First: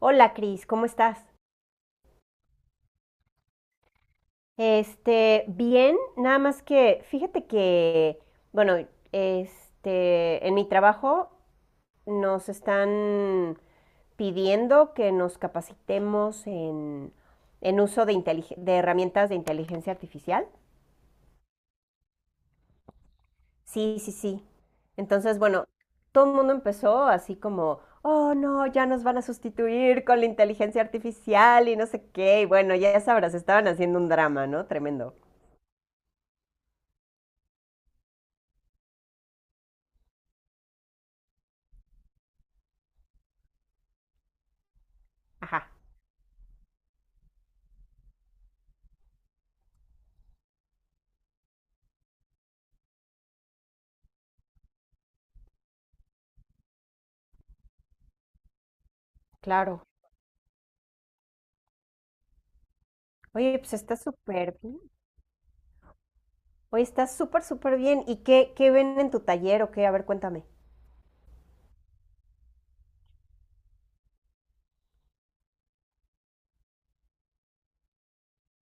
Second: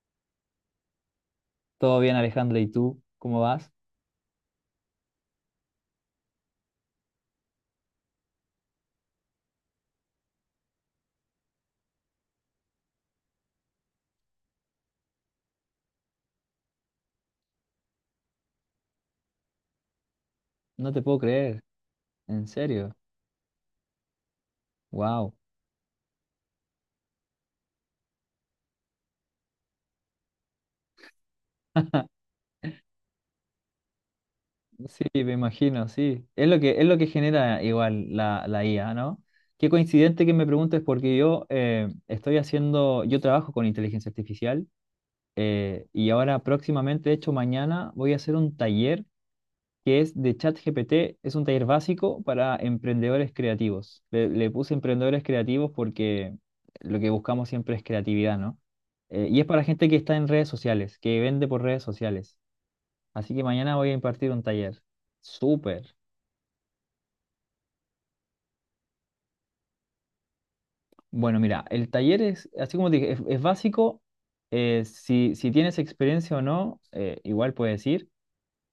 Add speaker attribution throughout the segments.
Speaker 1: Hola, Cris, ¿cómo estás?
Speaker 2: Todo bien, Alejandra, ¿y tú? ¿Cómo vas?
Speaker 1: Bien, nada más que fíjate que, bueno, en mi trabajo nos están pidiendo que nos capacitemos en uso de herramientas de inteligencia artificial.
Speaker 2: No te puedo creer, en serio.
Speaker 1: Sí, sí, sí.
Speaker 2: Wow.
Speaker 1: Entonces, bueno, todo el mundo empezó así como, oh no, ya nos van a sustituir con la inteligencia artificial y no sé qué. Y bueno, ya sabrás, estaban haciendo un drama, ¿no?
Speaker 2: Sí,
Speaker 1: Tremendo.
Speaker 2: me imagino, sí. Es lo que genera igual la IA, ¿no? Qué coincidente que me preguntes porque yo trabajo con inteligencia artificial
Speaker 1: Ajá.
Speaker 2: y ahora próximamente, de hecho mañana, voy a hacer un taller que es de ChatGPT. Es un taller básico para emprendedores creativos. Le puse emprendedores creativos porque lo que buscamos siempre es creatividad, ¿no? Y es para
Speaker 1: Claro.
Speaker 2: gente que está en redes sociales, que vende por redes sociales. Así que
Speaker 1: Oye, pues
Speaker 2: mañana voy a
Speaker 1: está
Speaker 2: impartir un
Speaker 1: súper bien.
Speaker 2: taller. Súper.
Speaker 1: Oye, está súper, súper bien. ¿Y qué ven en tu taller o qué? A ver, cuéntame.
Speaker 2: Bueno, mira, el taller es, así como te dije, es básico. Si tienes experiencia o no, igual puedes ir.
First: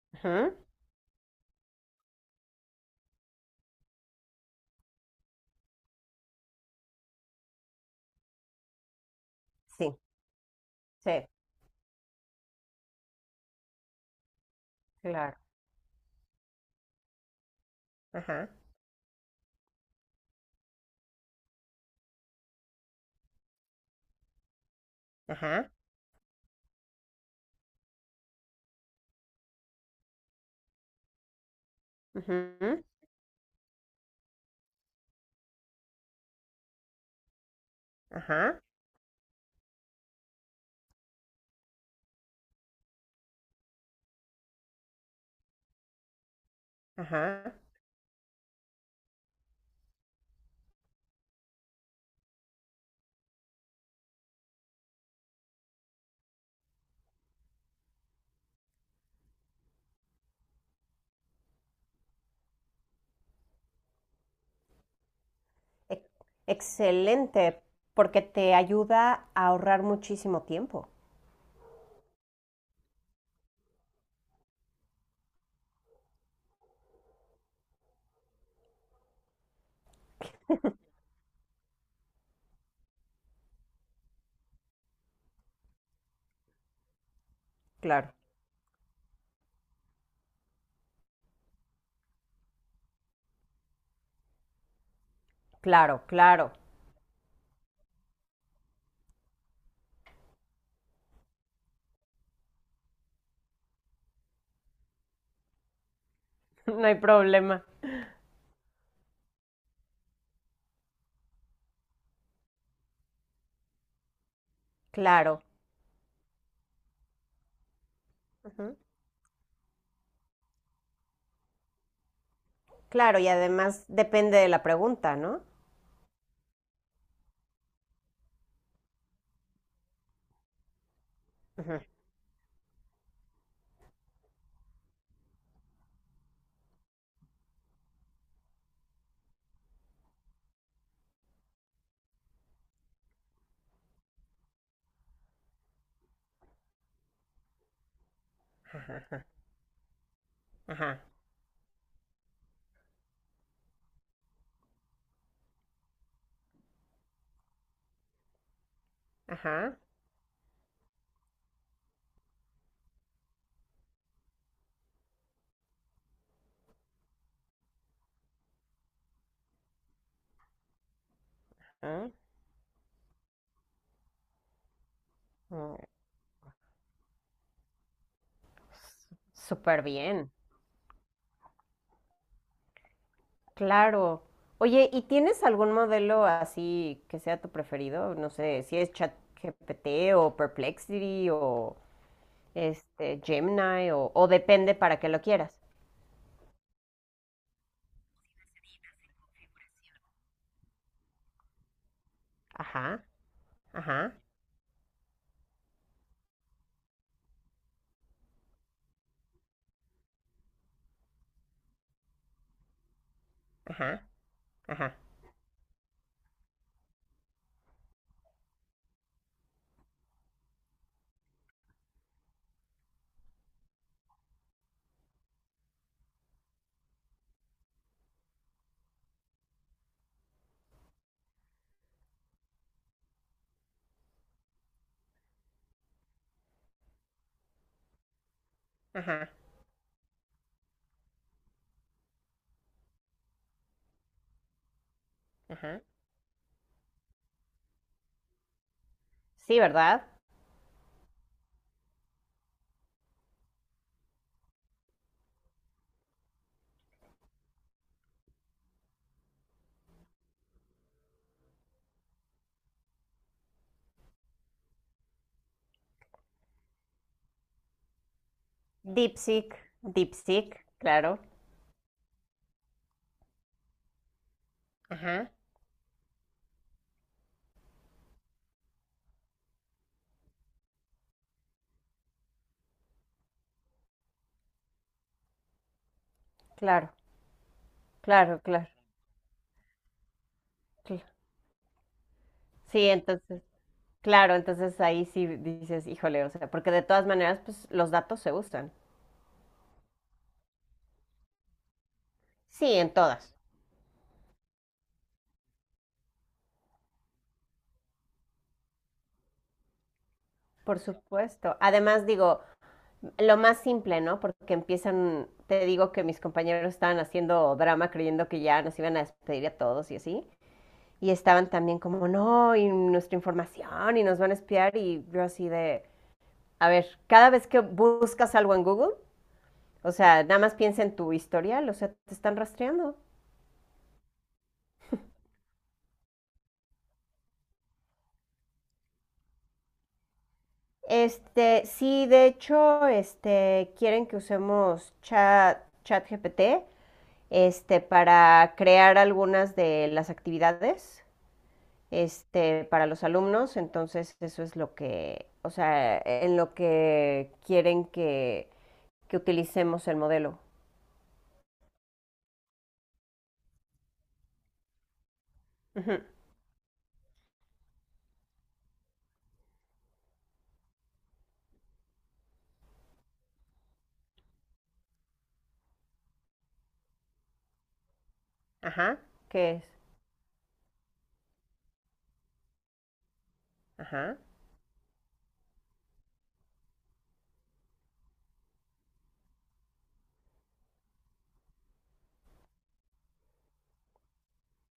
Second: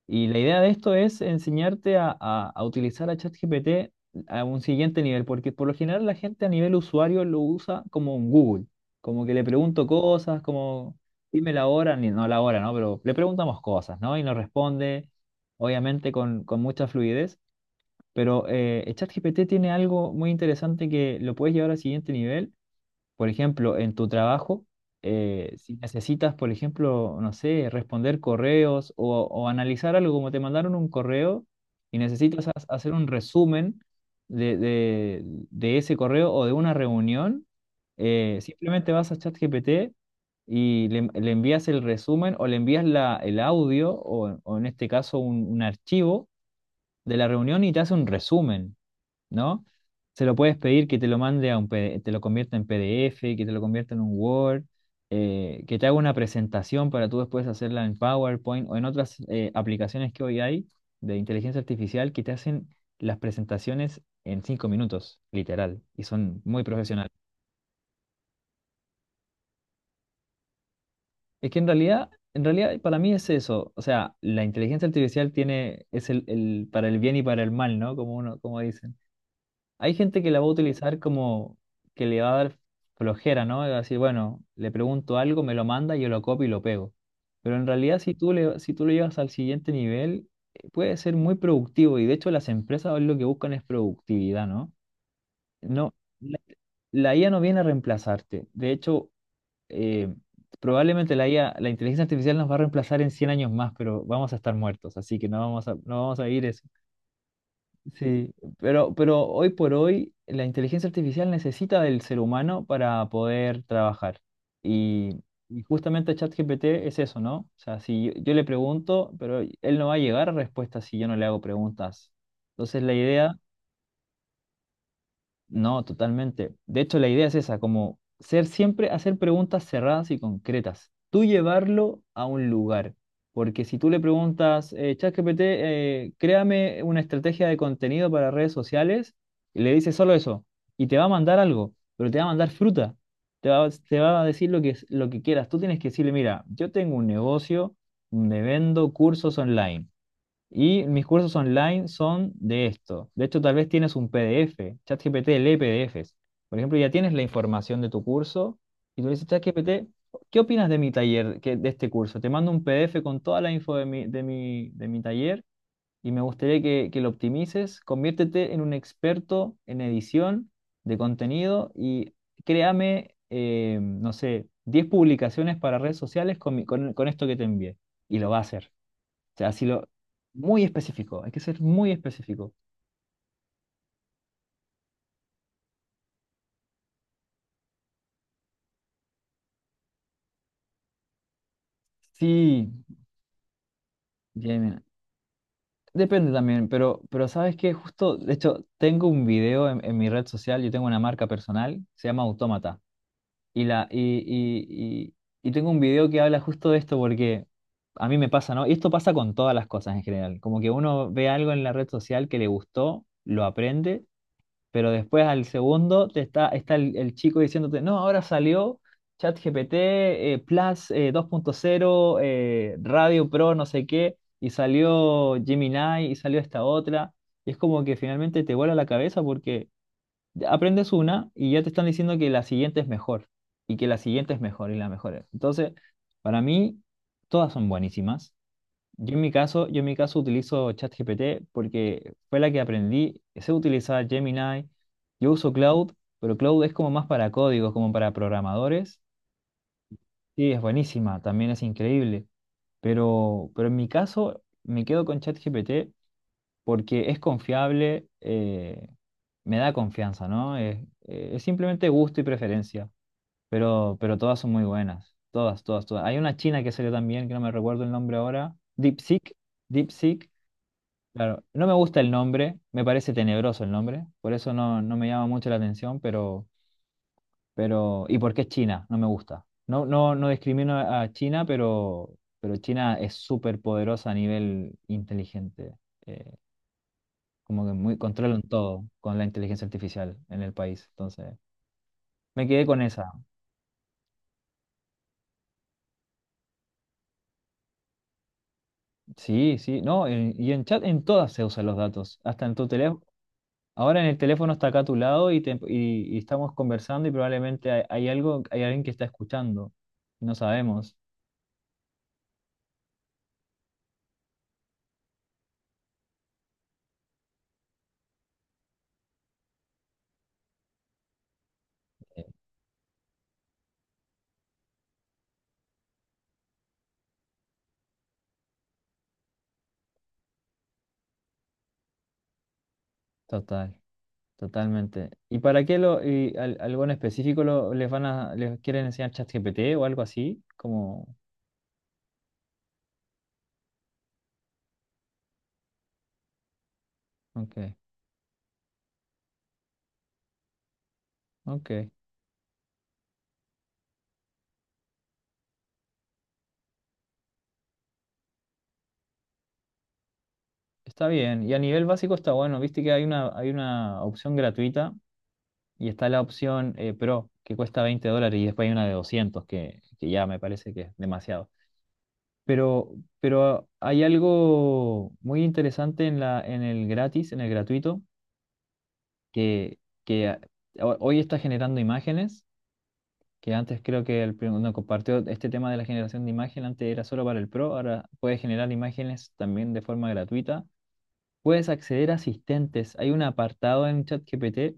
Speaker 2: Y la
Speaker 1: Ajá.
Speaker 2: idea de esto es enseñarte a utilizar a ChatGPT a un siguiente nivel, porque por lo general la gente a nivel usuario lo usa como un Google, como que le pregunto
Speaker 1: Sí,
Speaker 2: cosas, como
Speaker 1: sí,
Speaker 2: dime la hora, ni, no la hora, ¿no? Pero le preguntamos cosas, ¿no? Y nos responde,
Speaker 1: claro.
Speaker 2: obviamente, con mucha fluidez, pero
Speaker 1: Ajá,
Speaker 2: eh, ChatGPT tiene algo muy interesante que lo puedes llevar al siguiente nivel, por ejemplo, en tu trabajo. eh,
Speaker 1: ajá,
Speaker 2: si necesitas, por ejemplo, no sé, responder correos o analizar algo, como te mandaron un correo y necesitas
Speaker 1: ujú,
Speaker 2: hacer un resumen de ese correo o de una reunión. eh,
Speaker 1: ajá,
Speaker 2: simplemente vas a ChatGPT y le envías el resumen o le envías el audio, o en este caso un archivo de la
Speaker 1: ajá.
Speaker 2: reunión, y te hace un resumen, ¿no? Se lo puedes pedir que te lo mande a un PD te lo convierta en PDF, que te lo convierta en un Word, que te haga una presentación para tú después hacerla en PowerPoint o en otras aplicaciones que hoy hay de inteligencia artificial que te hacen las presentaciones en 5 minutos, literal, y
Speaker 1: Ex-
Speaker 2: son muy profesionales.
Speaker 1: Excelente, porque te ayuda a ahorrar muchísimo tiempo.
Speaker 2: Es que en realidad para mí es eso. O sea, la inteligencia artificial es para el bien y para el mal, ¿no? Como uno, como dicen. Hay gente que la va a utilizar como que le va a dar flojera, ¿no? Así, bueno, le pregunto algo, me lo manda, yo lo copio y lo pego. Pero en realidad,
Speaker 1: Claro,
Speaker 2: si tú lo llevas al siguiente nivel, puede ser muy productivo. Y de hecho, las empresas lo que buscan es productividad, ¿no? No,
Speaker 1: claro,
Speaker 2: la,
Speaker 1: claro.
Speaker 2: la IA no viene a reemplazarte. De hecho, eh, probablemente la IA, la inteligencia artificial nos va a reemplazar en 100 años más, pero vamos a estar muertos. Así que no vamos a vivir eso.
Speaker 1: No hay problema.
Speaker 2: Sí, pero hoy por hoy la inteligencia artificial necesita del ser humano para poder trabajar. Y,
Speaker 1: Claro.
Speaker 2: y justamente ChatGPT es eso, ¿no? O sea, si yo le
Speaker 1: Ujú.
Speaker 2: pregunto, pero él no va a llegar a respuestas si yo no le hago preguntas. Entonces la
Speaker 1: Claro, y
Speaker 2: idea
Speaker 1: además depende de la pregunta, ¿no?
Speaker 2: No, totalmente. De hecho, la idea es esa, como ser siempre, hacer preguntas cerradas y concretas. Tú
Speaker 1: Ujú,
Speaker 2: llevarlo a un lugar. Porque si tú le preguntas, ChatGPT, créame una estrategia de contenido para redes sociales, y le dices solo eso, y te va a mandar algo, pero te va a mandar fruta. Te va a decir lo que quieras. Tú tienes que decirle, mira, yo tengo un negocio donde vendo cursos online. Y
Speaker 1: ajá,
Speaker 2: mis cursos online son de esto. De hecho, tal vez tienes un PDF. ChatGPT lee PDFs. Por ejemplo, ya tienes la información de tu curso y tú le dices:
Speaker 1: ajá.
Speaker 2: ChatGPT, ¿qué opinas de mi taller de este curso? Te mando un PDF con toda la info de mi taller y me gustaría que lo optimices. Conviértete en un experto en edición de contenido
Speaker 1: Ah,
Speaker 2: y créame, no sé, 10 publicaciones
Speaker 1: mm,
Speaker 2: para redes sociales con esto que te envié. Y lo va a hacer. O sea, así
Speaker 1: súper
Speaker 2: lo.
Speaker 1: bien.
Speaker 2: Muy específico, hay que ser muy específico.
Speaker 1: Claro. Oye, ¿y tienes algún modelo así que sea tu preferido? No sé, si es ChatGPT o Perplexity o
Speaker 2: Sí,
Speaker 1: este Gemini o depende
Speaker 2: Jamie.
Speaker 1: para qué lo quieras.
Speaker 2: Depende también, pero sabes que justo, de hecho, tengo un video en mi red social. Yo tengo una marca personal, se llama Autómata.
Speaker 1: Ajá,
Speaker 2: Y, la,
Speaker 1: ajá,
Speaker 2: y, y, y tengo un video que habla justo de esto porque a mí me pasa, ¿no? Y esto pasa con todas las cosas en general. Como que uno ve algo en la red social que le gustó, lo
Speaker 1: ajá,
Speaker 2: aprende. Pero
Speaker 1: ajá,
Speaker 2: después, al segundo, está el chico diciéndote: no, ahora salió ChatGPT Plus 2.0, Radio Pro, no sé qué, y salió Gemini y salió esta otra. Y es como que finalmente te vuela la cabeza porque aprendes una y ya te están diciendo que la siguiente es mejor, y que la siguiente es mejor y la mejor es. Entonces, para mí, todas son buenísimas. Yo en
Speaker 1: ajá,
Speaker 2: mi caso, yo en mi caso utilizo ChatGPT porque fue la que aprendí. Sé utilizar Gemini. Yo uso
Speaker 1: ajá.
Speaker 2: Cloud, pero Cloud es como más para códigos, como para programadores.
Speaker 1: Sí, ¿verdad?
Speaker 2: Sí, es buenísima, también es increíble. Pero en mi caso me quedo con ChatGPT porque es confiable, me da confianza, ¿no? Es simplemente gusto y preferencia. Pero todas son muy buenas. Todas, todas, todas. Hay una china que salió también, que no me recuerdo el nombre ahora. DeepSeek.
Speaker 1: DeepSeek,
Speaker 2: DeepSeek.
Speaker 1: DeepSeek, claro.
Speaker 2: Claro, no me gusta el nombre, me parece tenebroso el nombre, por eso no me llama
Speaker 1: Ajá.
Speaker 2: mucho la atención, ¿y por qué China? No me gusta. No, no, no discrimino a China, pero China es súper poderosa a nivel inteligente, eh,
Speaker 1: Claro,
Speaker 2: como que muy
Speaker 1: claro,
Speaker 2: controlan
Speaker 1: claro.
Speaker 2: todo con la inteligencia artificial en el país.
Speaker 1: cl-
Speaker 2: Entonces, me quedé con
Speaker 1: Sí,
Speaker 2: esa.
Speaker 1: entonces, claro, entonces ahí sí dices, híjole, o sea, porque de todas maneras, pues los datos se usan.
Speaker 2: Sí, sí, no, y en chat en todas se usan los datos, hasta en tu
Speaker 1: Sí, en
Speaker 2: teléfono.
Speaker 1: todas.
Speaker 2: Ahora, en el teléfono está acá a tu lado, y estamos conversando y probablemente hay algo, hay alguien que está escuchando. No
Speaker 1: Por
Speaker 2: sabemos.
Speaker 1: supuesto. Además, digo, lo más simple, ¿no? Porque empiezan, te digo que mis compañeros estaban haciendo drama creyendo que ya nos iban a despedir a todos y así. Y estaban también como,
Speaker 2: Eh,
Speaker 1: no, y nuestra información, y nos van a espiar. Y yo así de, a ver, cada vez que buscas algo en Google, o sea, nada más piensa en tu historial, o sea, te están rastreando.
Speaker 2: Total, totalmente. ¿Y para qué algo en específico lo, les van a, les quieren enseñar ChatGPT o algo así?
Speaker 1: Sí, de hecho, quieren que usemos chat GPT
Speaker 2: Ok,
Speaker 1: para crear algunas de las actividades
Speaker 2: ok.
Speaker 1: para los alumnos. Entonces, eso es lo que, o sea, en lo que quieren que utilicemos el modelo.
Speaker 2: Está bien. Y a nivel básico está bueno. Viste que hay una opción gratuita y
Speaker 1: Ujú.
Speaker 2: está la opción Pro, que cuesta $20, y después hay una de 200 que ya me parece que es demasiado. Pero, pero hay algo muy interesante en en el gratis, en el gratuito,
Speaker 1: Ajá, ¿qué es?
Speaker 2: que, que hoy está generando imágenes, que antes creo
Speaker 1: Ajá,
Speaker 2: que no, compartió este tema de la generación de imagen. Antes era solo para el pro, ahora puedes generar imágenes también de forma gratuita. Puedes acceder a asistentes. Hay un apartado en ChatGPT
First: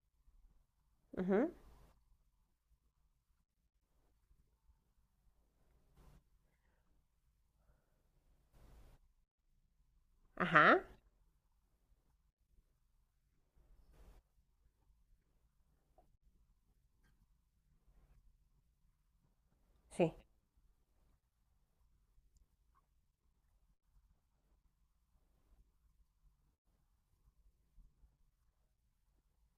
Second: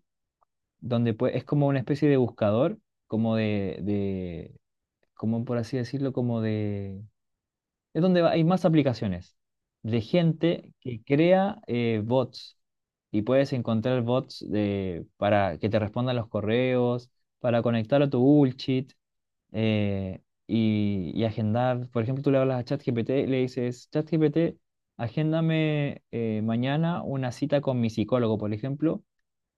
Speaker 2: donde es
Speaker 1: ujú,
Speaker 2: como una especie de buscador, como de, de, como por así decirlo, como de es donde hay más aplicaciones de gente
Speaker 1: ajá,
Speaker 2: que crea bots, y puedes encontrar bots para que te respondan los correos, para conectar a tu bullshit
Speaker 1: sí,
Speaker 2: y agendar. Por ejemplo, tú le hablas a ChatGPT y le dices: ChatGPT, agéndame mañana una cita con mi psicólogo, por ejemplo.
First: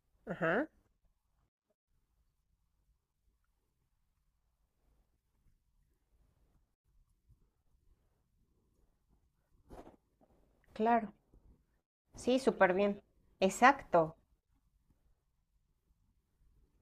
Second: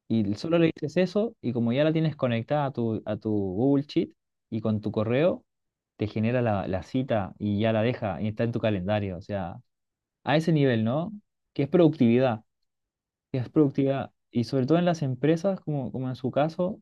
Speaker 2: Y solo le
Speaker 1: ajá,
Speaker 2: dices eso, y como ya la tienes conectada a tu Google Sheet y con tu correo, te genera la cita y ya la deja y está en tu calendario. O sea, a ese nivel, ¿no?
Speaker 1: claro.
Speaker 2: Que es
Speaker 1: Sí,
Speaker 2: productividad,
Speaker 1: súper bien.
Speaker 2: que es productividad.
Speaker 1: Exacto.
Speaker 2: Y sobre todo en las empresas, como en su caso,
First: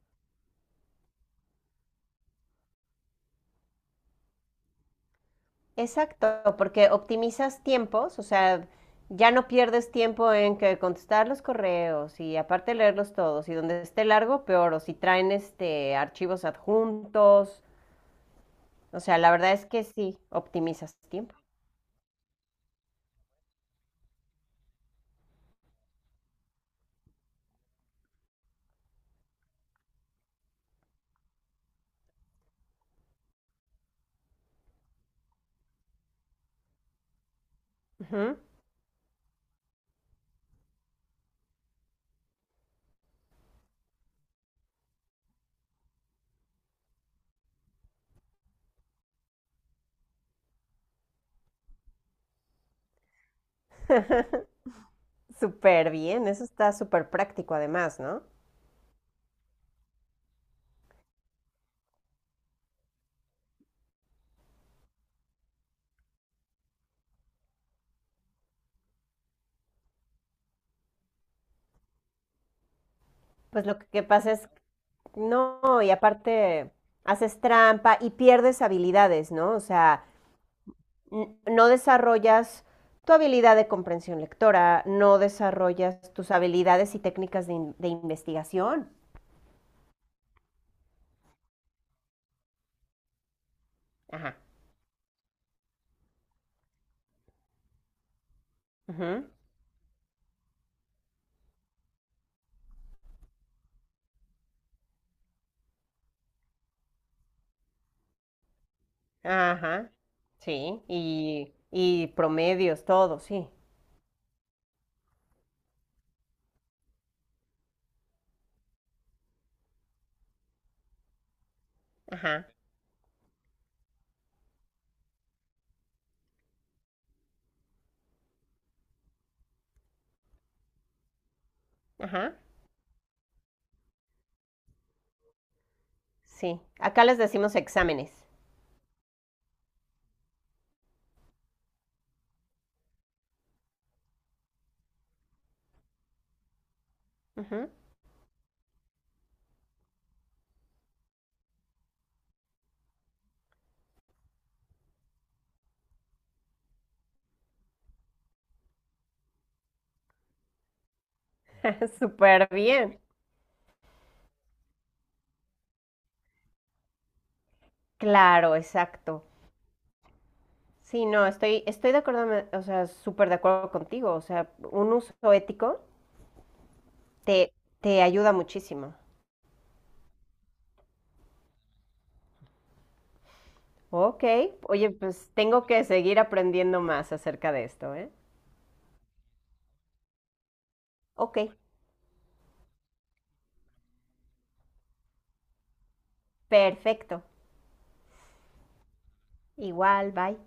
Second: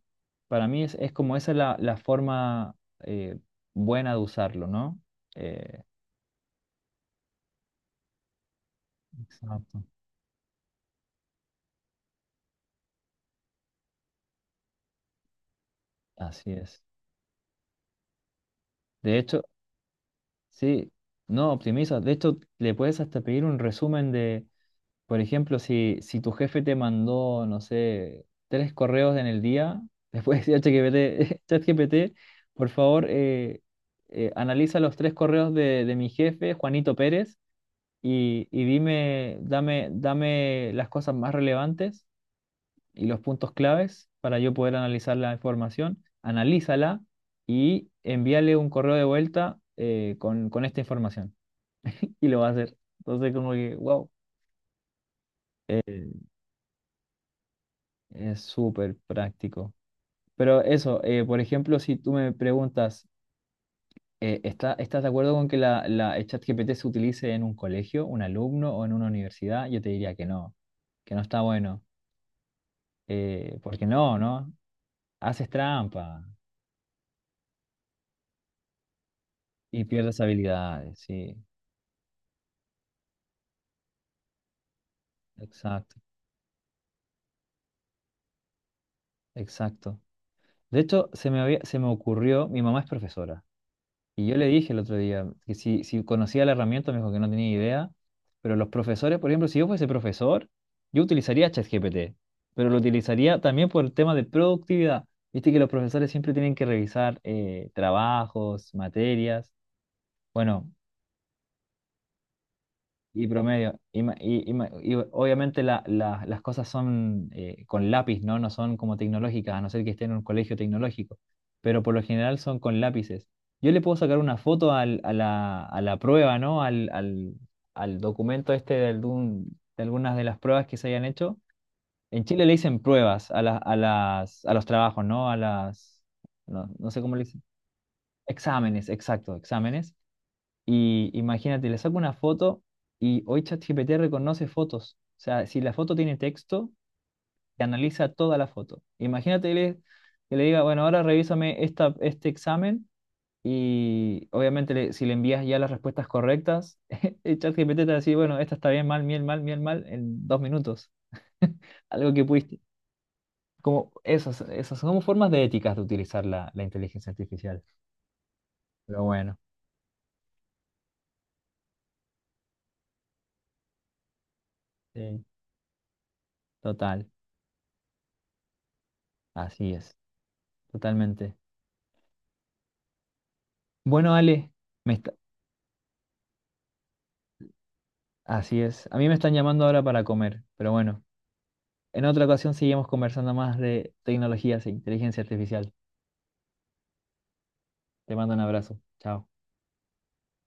Speaker 2: para mí es como esa la forma eh, buena de usarlo, ¿no? Eh,
Speaker 1: Exacto, porque optimizas tiempos, o sea, ya no
Speaker 2: Exacto.
Speaker 1: pierdes tiempo en que contestar los correos y aparte leerlos todos y donde esté largo, peor, o si traen archivos
Speaker 2: Así es.
Speaker 1: adjuntos, o
Speaker 2: De
Speaker 1: sea, la
Speaker 2: hecho,
Speaker 1: verdad es que sí,
Speaker 2: sí,
Speaker 1: optimizas tiempo.
Speaker 2: no optimiza. De hecho, le puedes hasta pedir un resumen de Por ejemplo, si tu jefe te mandó, no sé, 3 correos en el día. después de ChatGPT, ChatGPT, por favor, analiza los 3 correos de mi jefe, Juanito Pérez,
Speaker 1: Ujú.
Speaker 2: y dame las cosas más relevantes y los puntos claves para yo poder analizar la información. Analízala y envíale un correo de vuelta, con esta información. Y lo va a hacer. Entonces, como que, wow,
Speaker 1: Súper bien, eso está súper práctico además, ¿no?
Speaker 2: es súper práctico. Pero eso, por ejemplo, si tú me preguntas, ¿estás de acuerdo con que la el ChatGPT se utilice en un colegio, un alumno o en una universidad? Yo te diría que no está bueno.
Speaker 1: Pues lo
Speaker 2: Porque
Speaker 1: que
Speaker 2: no,
Speaker 1: pasa es,
Speaker 2: ¿no? Haces
Speaker 1: no, y
Speaker 2: trampa
Speaker 1: aparte haces trampa y pierdes habilidades, ¿no? O
Speaker 2: y
Speaker 1: sea,
Speaker 2: pierdes habilidades, sí.
Speaker 1: no desarrollas tu habilidad de comprensión lectora, no
Speaker 2: Exacto,
Speaker 1: desarrollas tus habilidades y técnicas de investigación.
Speaker 2: exacto. De hecho, se me ocurrió: mi mamá es profesora. Y
Speaker 1: Ajá.
Speaker 2: yo le dije el otro día que si conocía la herramienta, me dijo que no tenía idea. Pero los profesores,
Speaker 1: Ujú,
Speaker 2: por ejemplo, si yo fuese profesor, yo utilizaría ChatGPT, pero lo utilizaría también por el tema de productividad. Viste que los profesores siempre tienen que revisar trabajos, materias.
Speaker 1: ajá.
Speaker 2: Bueno,
Speaker 1: Sí. Y promedios, todo,
Speaker 2: y
Speaker 1: sí.
Speaker 2: promedio. Y obviamente las cosas son con lápiz, ¿no? No son como tecnológicas, a no ser que esté en un colegio tecnológico. Pero por lo general
Speaker 1: Ajá.
Speaker 2: son con lápices. Yo le puedo sacar una foto a la prueba, ¿no? Al documento este de algunas de las pruebas que se hayan hecho. En
Speaker 1: Ajá.
Speaker 2: Chile le dicen pruebas a los trabajos, ¿no? A las.
Speaker 1: Sí.
Speaker 2: No, no sé
Speaker 1: Acá
Speaker 2: cómo
Speaker 1: les
Speaker 2: le dicen.
Speaker 1: decimos exámenes.
Speaker 2: Exámenes, exacto, exámenes. Y imagínate, le saco una foto, y hoy ChatGPT reconoce fotos. O sea, si la foto tiene texto, te
Speaker 1: Ujú.
Speaker 2: analiza toda la foto. Imagínate, que le diga: bueno, ahora revísame este examen, y obviamente, si le envías ya las respuestas correctas, el ChatGPT te va a decir: bueno, esta está bien, mal, bien, mal, bien, mal, en 2 minutos. Algo que
Speaker 1: Súper
Speaker 2: pudiste.
Speaker 1: bien.
Speaker 2: Como esas son como formas de éticas de utilizar la inteligencia artificial.
Speaker 1: Claro,
Speaker 2: Pero
Speaker 1: exacto.
Speaker 2: bueno,
Speaker 1: Sí, no, estoy de acuerdo, o sea, súper de acuerdo contigo. O sea, un uso
Speaker 2: sí,
Speaker 1: ético
Speaker 2: total,
Speaker 1: te, te ayuda muchísimo.
Speaker 2: así es, totalmente. Bueno,
Speaker 1: Ok,
Speaker 2: Ale,
Speaker 1: oye,
Speaker 2: me está-
Speaker 1: pues tengo que seguir aprendiendo más acerca de esto, ¿eh?
Speaker 2: así es. A mí me están llamando ahora para comer, pero bueno,
Speaker 1: Ok,
Speaker 2: en otra ocasión seguimos conversando más de tecnologías e inteligencia artificial.
Speaker 1: perfecto.
Speaker 2: Te mando un abrazo. Chao.
Speaker 1: Igual, bye.